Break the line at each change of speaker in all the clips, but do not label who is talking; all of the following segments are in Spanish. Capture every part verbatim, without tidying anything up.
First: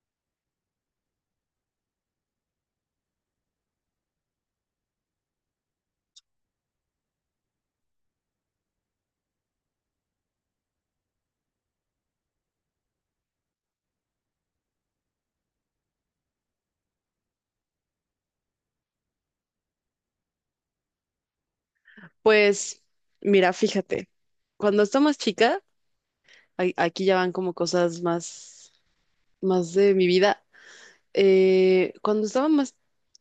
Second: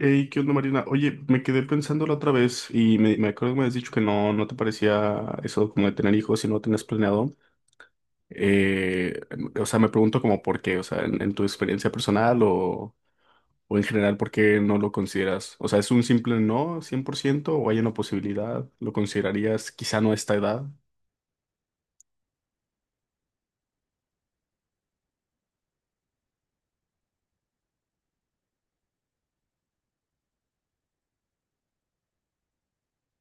Hey, ¿qué onda, Marina? Oye, me quedé pensando la otra vez y me, me acuerdo que me habías dicho que no, no te parecía eso como de tener hijos si no lo tenías planeado. Eh, o sea, me pregunto como por qué, o sea, en, en tu experiencia personal o, o en general, ¿por qué no lo consideras? O sea, ¿es un simple no cien por ciento o hay una posibilidad? ¿Lo considerarías quizá no a esta edad?
Pues mira, fíjate, cuando estaba más chica, ay- aquí ya van como cosas más, más de mi vida. Eh, cuando estaba más,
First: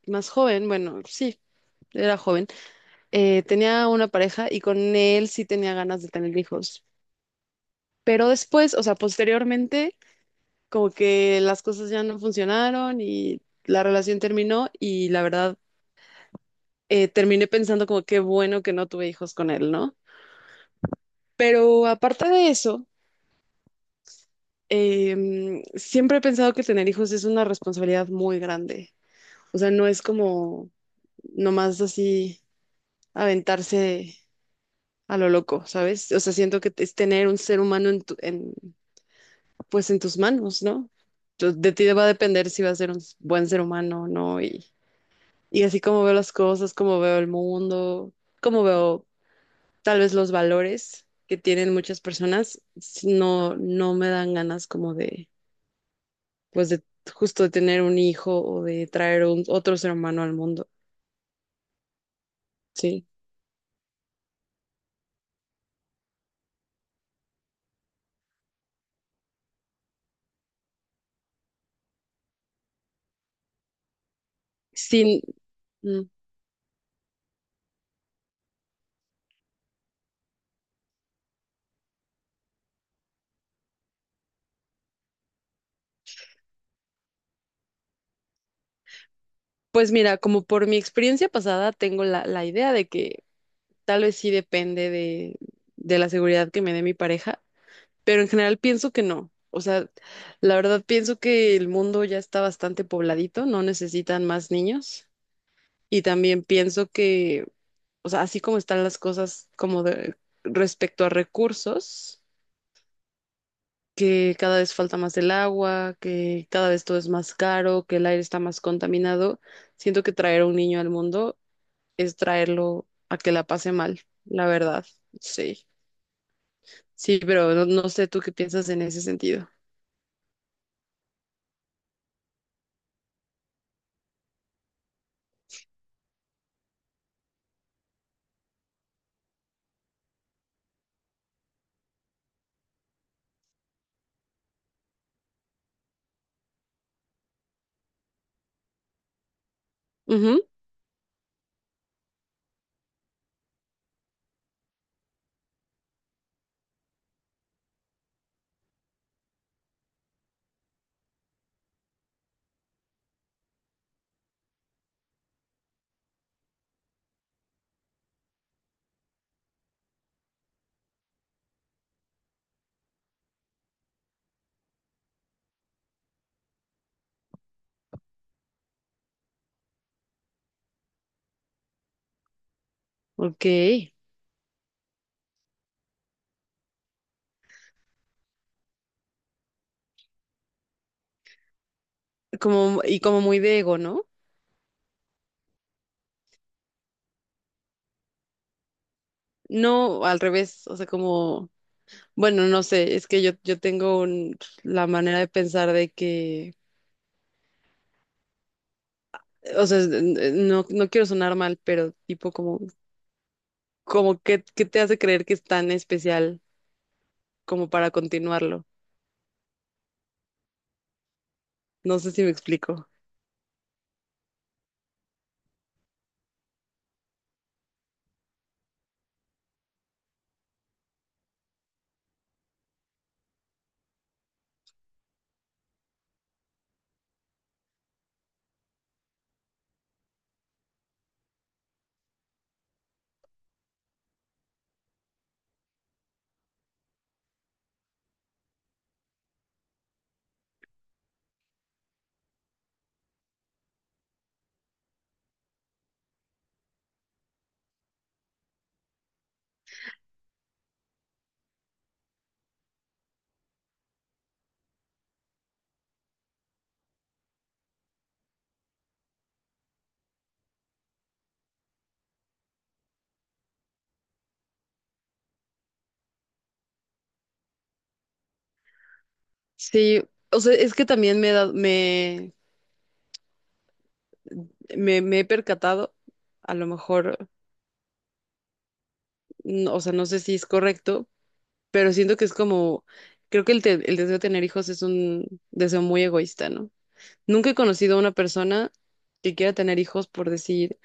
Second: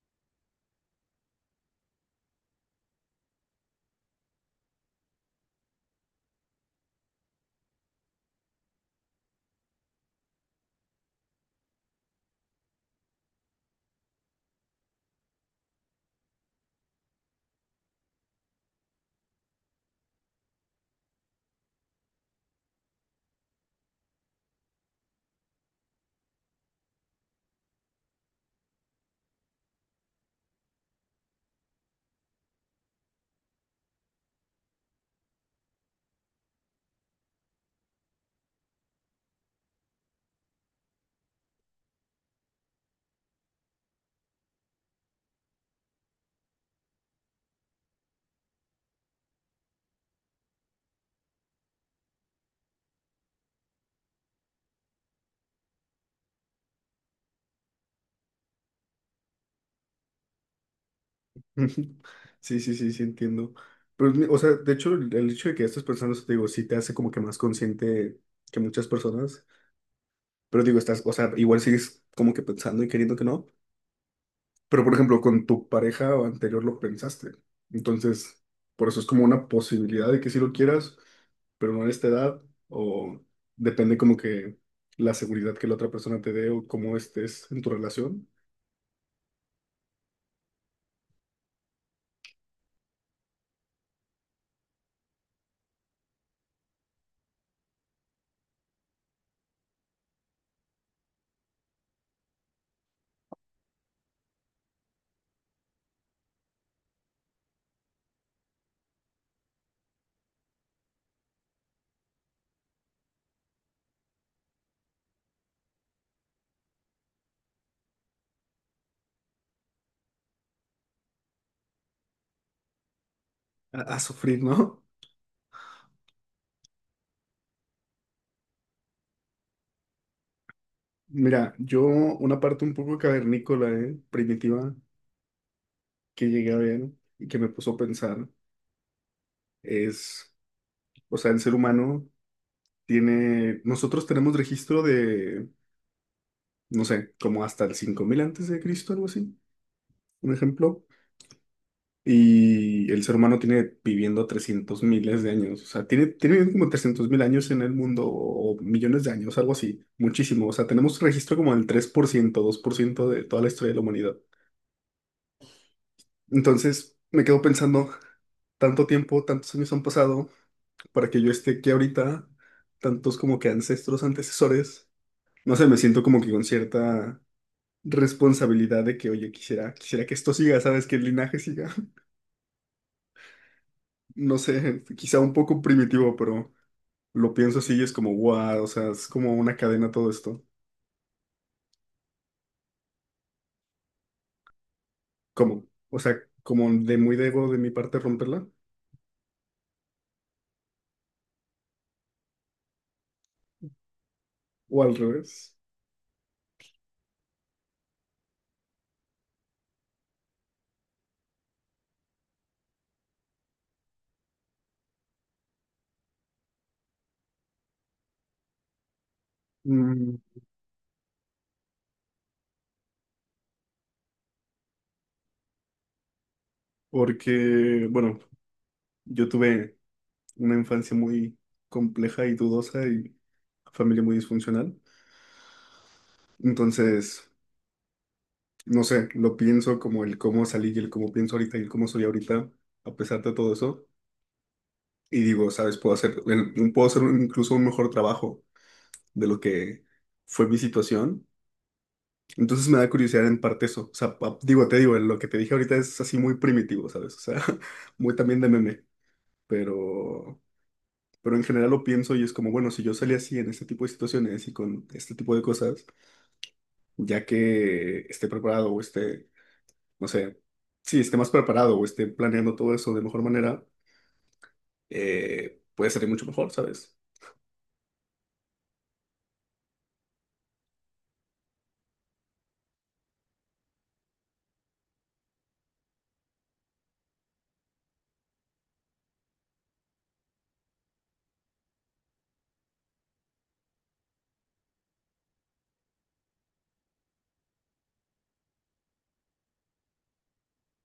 más joven, bueno, sí, era joven, eh, tenía una pareja y con él sí tenía ganas de tener hijos. Pero después, o sea, posteriormente, como que las cosas ya no funcionaron y la relación terminó y la verdad, eh, terminé pensando como qué bueno que no tuve hijos con él, ¿no? Pero aparte de eso... em, siempre he pensado que tener hijos es una responsabilidad muy grande. O sea, no es como nomás así aventarse a lo loco, ¿sabes? O sea, siento que es tener un ser humano en tu- en, pues en tus manos, ¿no? Tú- De ti va a depender si va a ser un s- buen ser humano o no. Y, y así como veo las cosas, como veo el mundo, como veo tal vez los valores que tienen muchas personas, s- no, no me dan ganas como de pues de justo de tener un hijo o de traer un, otro ser humano al mundo,
Ujú. Sí, sí, sí, sí,
¿sí?
entiendo. Pero, mi- o sea, de hecho, el, el hecho de que estés pensando eso, te digo, sí te hace como que más consciente que muchas personas. Pero digo, estás, o sea, igual sigues como que pensando y queriendo que no. Pero por
Sin,
ejemplo, con tu
mm,
pareja o anterior lo pensaste. Entonces, por eso es como una posibilidad de que sí lo quieras, pero no en esta edad. O depende como que la seguridad que la otra persona te dé o cómo estés en tu relación.
pues mira, como por mi experiencia pasada, tengo la, la idea de que tal vez sí depende de, de la seguridad que me dé mi pareja, pero en general pienso que no. O sea, la verdad pienso que el mundo ya está bastante pobladito, no necesitan más niños. Y también pienso que, o sea, así como están las cosas como de, respecto a recursos, que cada vez falta más el agua, que cada vez todo es más caro, que el aire está más contaminado. Siento que traer a un niño al mundo es traerlo a que la pase
A, a
mal,
sufrir,
la
¿no?
verdad. Sí, sí, pero no, no sé tú qué piensas en ese sentido.
Mira, yo una parte un poco cavernícola, ¿eh?, primitiva, que llegué a ver y que me puso a pensar es, o sea, el ser humano tiene, nosotros tenemos registro de no sé, como hasta el cinco mil antes de Cristo, algo así, un
Ujú.
ejemplo. Y el ser humano tiene viviendo trescientos miles de años, o sea, tiene, tiene viviendo como trescientos mil años en el mundo o millones de años, algo así, muchísimo. O sea, tenemos registro como del tres por ciento, dos por ciento de toda la historia de la humanidad. Entonces, me quedo pensando, tanto tiempo, tantos años han pasado para que yo esté aquí ahorita, tantos como que ancestros, antecesores. No sé, me siento como que con cierta responsabilidad de que, oye, quisiera, quisiera que esto siga, ¿sabes? Que el linaje siga.
Ok,
No sé, quizá un poco primitivo, pero lo pienso así y es como, wow, o sea, es como una cadena todo esto.
como, y como muy de ego, ¿no?
¿Cómo? O sea, como de muy debo de mi parte romperla,
No, al revés, o sea, como, bueno, no sé, es que yo, yo tengo un-
o
la
al
manera de
revés.
pensar de que, o sea, es- n- no, no quiero sonar mal, pero tipo como como que, qué te hace creer que es tan especial como para continuarlo.
Mm,
No sé si me explico.
Porque, bueno, yo tuve una infancia muy compleja y dudosa y familia muy disfuncional. Entonces, no sé, lo pienso como el cómo salí y el cómo pienso ahorita y el cómo soy ahorita, a pesar de todo eso. Y digo, ¿sabes? Puedo hacer, el- puedo hacer un- incluso un mejor trabajo de lo que fue mi situación. Entonces me da curiosidad en parte eso. O sea, pa- digo, te digo, lo que te dije ahorita es así muy primitivo, ¿sabes? O sea, muy también de meme. Pero, pero en general lo pienso y es como, bueno, si yo salí así en este tipo de situaciones y con este tipo de cosas, ya que esté preparado o esté, no sé, sí, esté más preparado o esté planeando todo eso de mejor manera, eh, puede salir mucho mejor, ¿sabes?
Sí, o sea, es que también me he dado- me, me, me he percatado, a lo mejor, no- o sea, no sé si es correcto, pero siento que es como, creo que el, te- el deseo de tener hijos es un deseo muy egoísta, ¿no? Nunca he conocido a una persona que quiera tener hijos por decir,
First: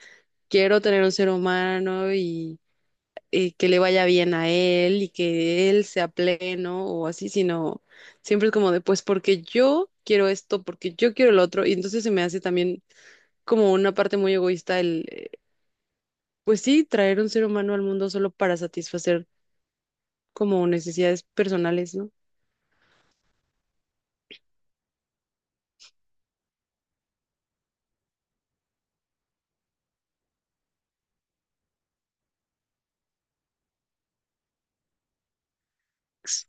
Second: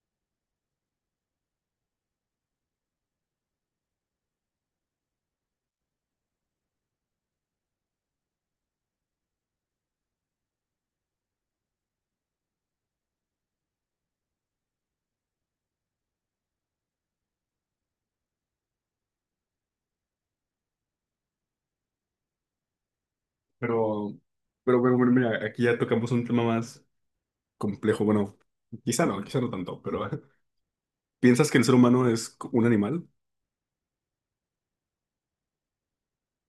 quiero tener un ser humano eh, que le vaya bien a él y que él sea pleno o así, sino siempre es como de, pues porque yo quiero esto, porque yo quiero lo otro, y entonces se me hace también como una parte muy egoísta el, eh, pues sí, traer un ser humano al mundo solo para satisfacer como necesidades personales, ¿no?
Pero, pero bueno, bueno, mira, aquí ya tocamos un tema más complejo. Bueno, quizá no, quizá no tanto, pero ¿piensas que el ser humano es un animal?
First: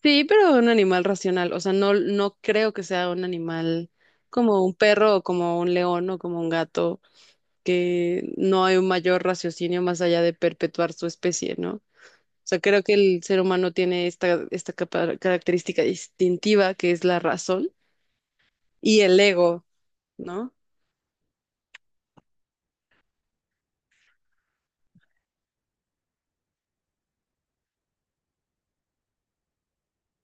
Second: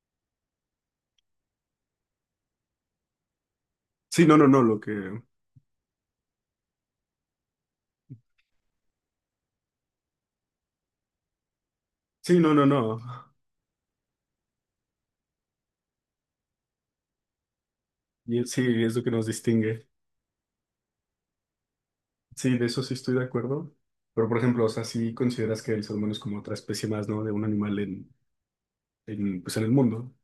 Sí, pero un animal racional, o sea, no, no creo que sea un animal
Sí, no, no, no,
como un
lo que...
perro o como un león o como un gato, que no hay un mayor raciocinio más allá de perpetuar su especie, ¿no? O
Sí, no,
sea,
no,
creo que
no.
el ser humano tiene esta, esta capa- característica distintiva que es la razón
Y sí, es
y
lo que
el
nos
ego,
distingue.
¿no?
Sí, de eso sí estoy de acuerdo. Pero, por ejemplo, o sea, sí consideras que el ser humano es como otra especie más, ¿no? De un animal en, en, pues en el mundo.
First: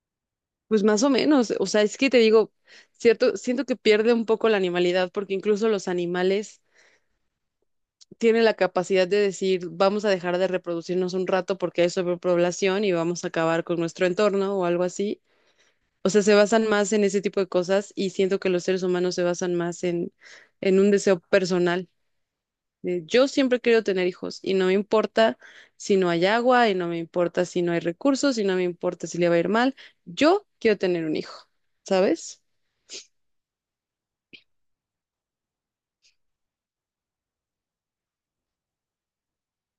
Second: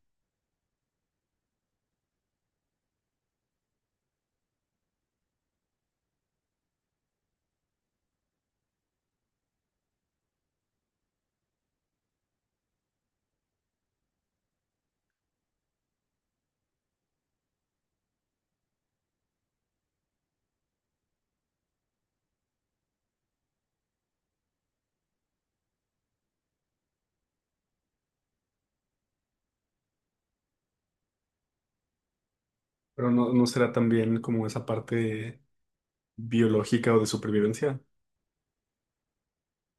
Pues más o menos, o sea, es que te digo, cierto, siento que pierde un poco la animalidad porque incluso los animales tienen la capacidad de decir, vamos a dejar de reproducirnos un rato porque hay sobrepoblación y vamos a acabar con nuestro entorno o algo así. O sea, se basan más en ese tipo de cosas y siento que los seres humanos se basan más en, en un deseo personal. Eh, Yo siempre he querido tener hijos y no me importa si no hay agua y no me importa si no hay recursos y no me importa si le va a ir mal. Yo quiero tener un hijo, ¿sabes?
Pero no, no será también como esa parte biológica o de supervivencia.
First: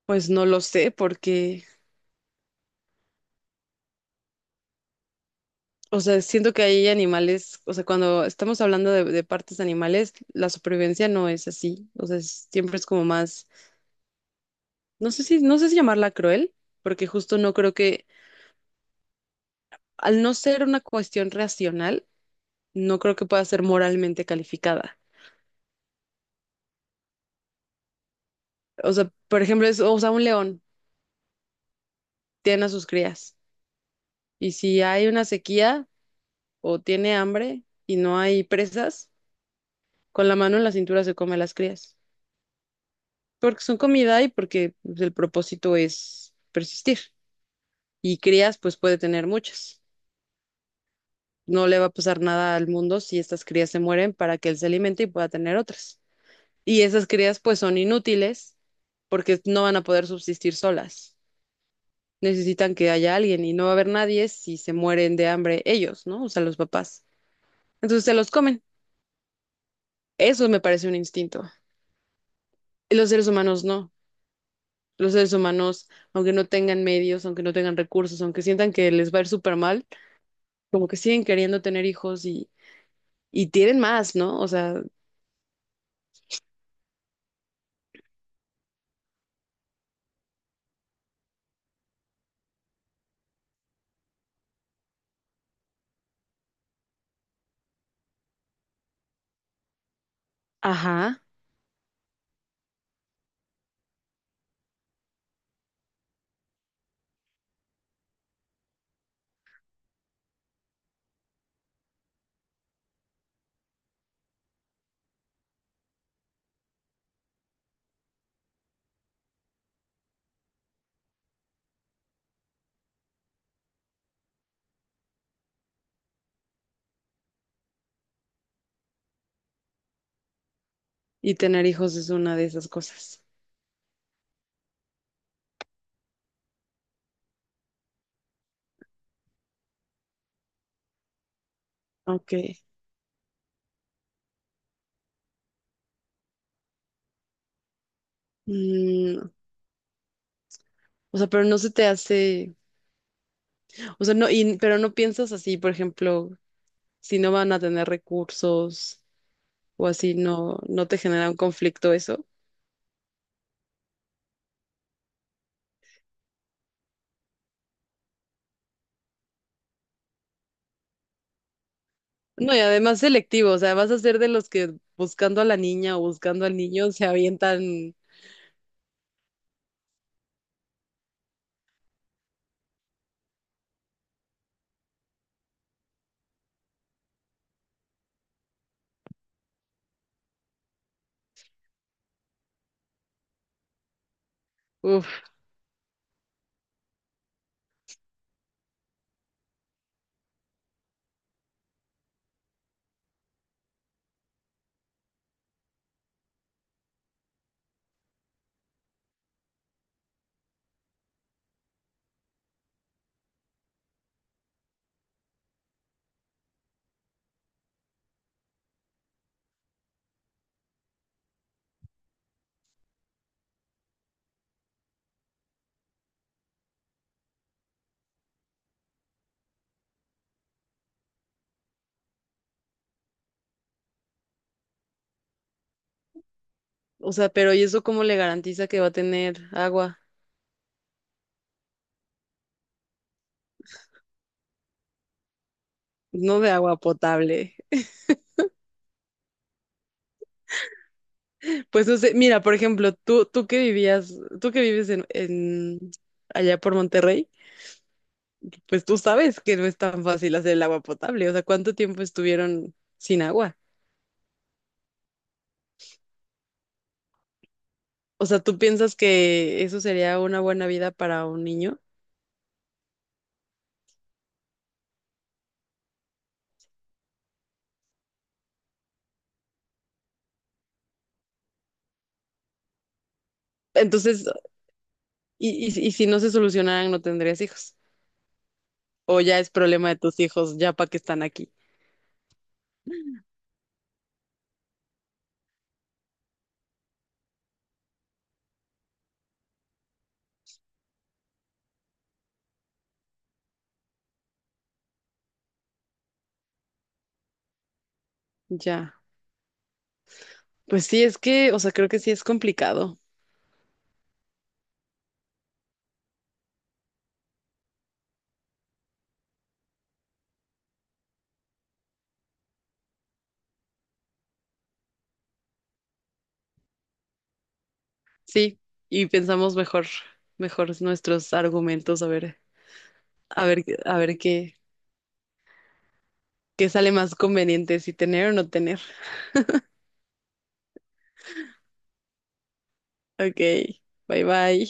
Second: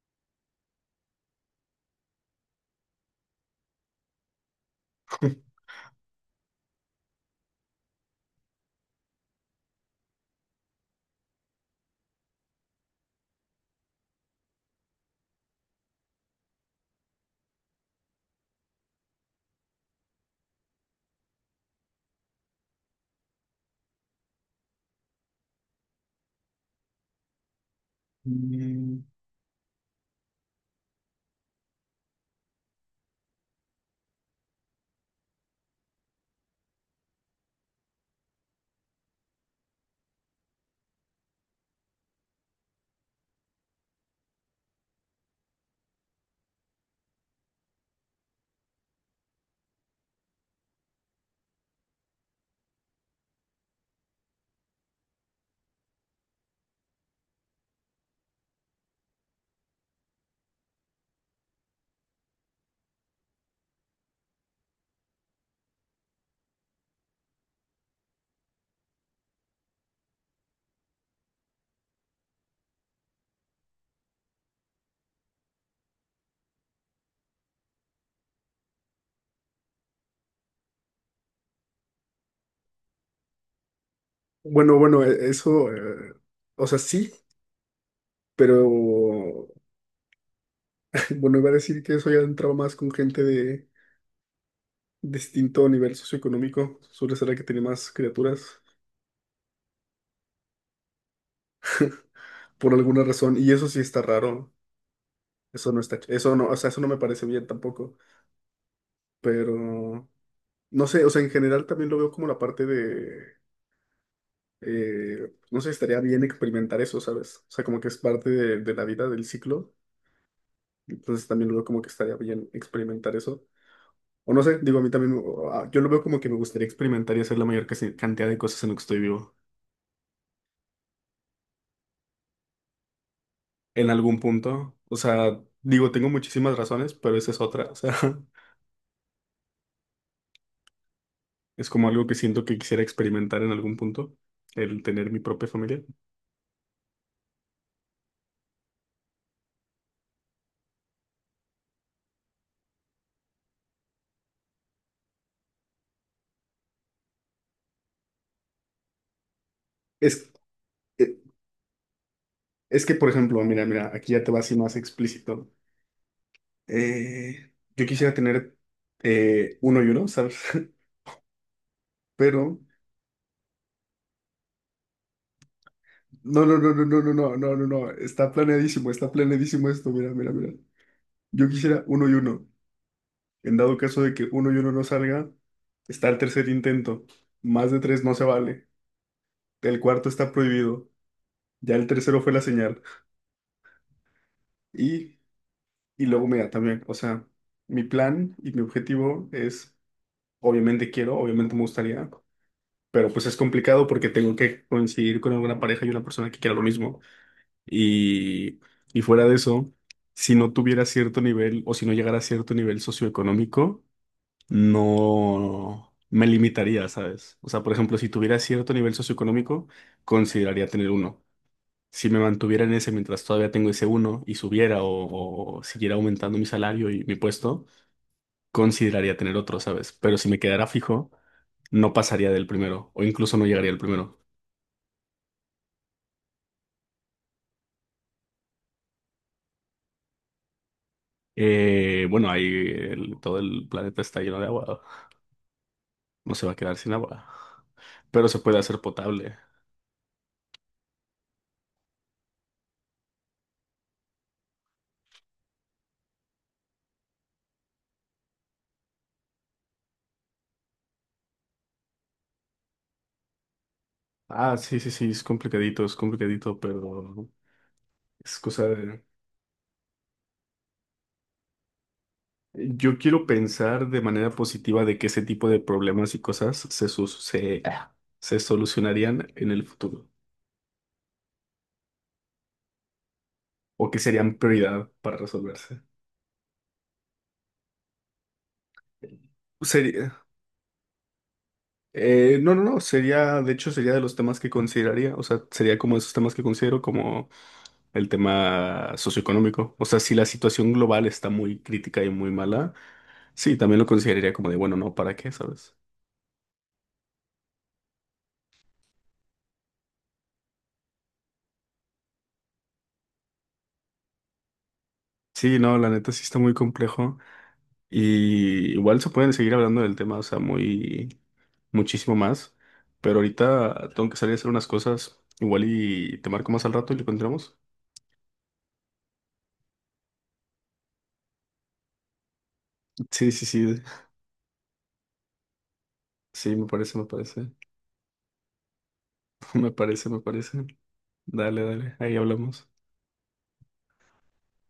Pues no lo sé porque, o sea, siento que hay animales, o sea, cuando estamos hablando de, de partes animales, la supervivencia no es así, o sea, es- siempre es como más, no sé si, no sé si llamarla cruel, porque justo no creo que, al no ser una cuestión racional, no creo que pueda ser moralmente calificada. O
Mm,
sea, por ejemplo, es, o sea, un león. Tienen a sus crías. Y si hay una sequía o tiene hambre y no hay presas, con la mano en la cintura se come las crías, porque son comida y porque pues, el propósito es persistir. Y crías, pues puede tener muchas. No le va a pasar nada al mundo si estas crías se mueren para que él se alimente y pueda tener otras. Y esas crías, pues son inútiles porque no van a poder subsistir solas. Necesitan que haya alguien y no va a haber nadie si se mueren de hambre ellos, ¿no? O sea, los papás. Entonces se los comen. Eso me parece un instinto. Y los seres humanos no. Los seres humanos, aunque no tengan medios, aunque no tengan recursos, aunque sientan que les va a ir súper mal, como que siguen queriendo tener hijos y, y tienen más, ¿no? O
Bueno,
sea,
bueno, e- eso, eh, o sea, sí, pero bueno, iba a decir que eso ya entraba más con gente de distinto nivel socioeconómico. Suele ser la que tiene más criaturas
ajá,
por alguna razón. Y eso sí está raro. Eso no está, ch- eso no, o sea, eso no me parece bien tampoco. Pero, no sé, o sea, en general también lo veo como la parte de, eh, no sé, estaría bien experimentar eso, ¿sabes? O sea, como que es parte de, de la vida, del ciclo. Entonces también lo veo como que estaría bien experimentar eso. O no sé, digo, a mí también, o- ah, yo lo veo como que me gustaría experimentar y hacer la mayor casi- cantidad de cosas en lo que estoy vivo,
y tener hijos es una de esas cosas.
en algún punto. O sea, digo, tengo muchísimas razones, pero esa es otra. O sea, es como algo que
Ok.
siento que quisiera experimentar en algún punto, el tener mi propia familia.
Mm, o sea, pero no se te hace, o sea, no, y, pero no piensas así, por ejemplo, si no van a tener recursos o así,
Es,
no, no te
eh,
genera un conflicto eso.
es que, por ejemplo, mira, mira, aquí ya te va así más explícito. Eh, yo quisiera tener eh, uno y uno, ¿sabes?
No,
Pero,
y además selectivo, o sea, vas a ser de los que buscando a la niña o
no,
buscando
no,
al
no, no,
niño
no,
se
no, no, no, no, no,
avientan,
está planeadísimo, está planeadísimo esto, mira, mira, mira. Yo quisiera uno y uno. En dado caso de que uno y uno no salga, está el tercer intento. Más de tres no se vale. El cuarto está prohibido. Ya el tercero fue la señal. Y,
uf,
y luego me da también. O sea, mi plan y mi objetivo es, obviamente quiero, obviamente me gustaría, pero pues es complicado porque tengo que coincidir con alguna pareja y una persona que quiera lo mismo. Y, y fuera de eso, si no tuviera cierto nivel o si no llegara a cierto nivel socioeconómico, no me limitaría, ¿sabes? O sea, por ejemplo, si tuviera cierto nivel socioeconómico, consideraría tener uno. Si me mantuviera en ese mientras todavía tengo ese uno y subiera o, o siguiera aumentando mi salario y mi puesto, consideraría tener otro, ¿sabes? Pero si me quedara fijo, no pasaría del primero o incluso no llegaría al primero.
o sea, pero ¿y eso cómo le garantiza que va a tener agua?
Eh, bueno, ahí el- todo el planeta está lleno de agua, no
No
se
de
va a quedar
agua
sin agua,
potable.
pero se puede hacer potable.
Pues no sé, mira, por ejemplo, tú, tú que vivías, tú que vives en, en allá por Monterrey, pues tú sabes que no es tan fácil hacer el agua potable, o sea, ¿cuánto tiempo estuvieron sin agua?
Ah, sí, sí, sí, es complicadito, es complicadito, pero
O
es
sea, ¿tú
cosa
piensas
de...
que eso sería una buena vida para un niño?
Yo quiero pensar de manera positiva de que ese tipo de problemas y cosas se, su- se, ah, se solucionarían en el futuro o que
Entonces,
serían prioridad para
y,
resolverse.
y, y si no se solucionaran, no tendrías hijos. O ya es problema de
Sería...
tus hijos, ya para que están aquí.
eh, no, no, no, sería, de hecho, sería de los temas que consideraría, o sea, sería como esos temas que considero como el tema socioeconómico. O sea, si la situación global está muy crítica y muy mala, sí, también lo consideraría como de, bueno, no, ¿para qué? ¿Sabes?
Ya. Pues sí, es que, o sea, creo que sí es complicado.
Sí, no, la neta sí está muy complejo. Y igual se pueden seguir hablando del tema, o sea, muy, muchísimo más. Pero ahorita tengo que salir a hacer unas cosas. Igual y te marco más al rato y lo encontramos.
Sí, y pensamos mejor, mejor nuestros argumentos, a ver,
Sí, sí,
a ver,
sí.
a ver qué,
Sí, me
qué sale
parece, me
más
parece.
conveniente, si tener o no tener.
Me parece, me parece. Dale, dale. Ahí hablamos.
Ok, bye bye.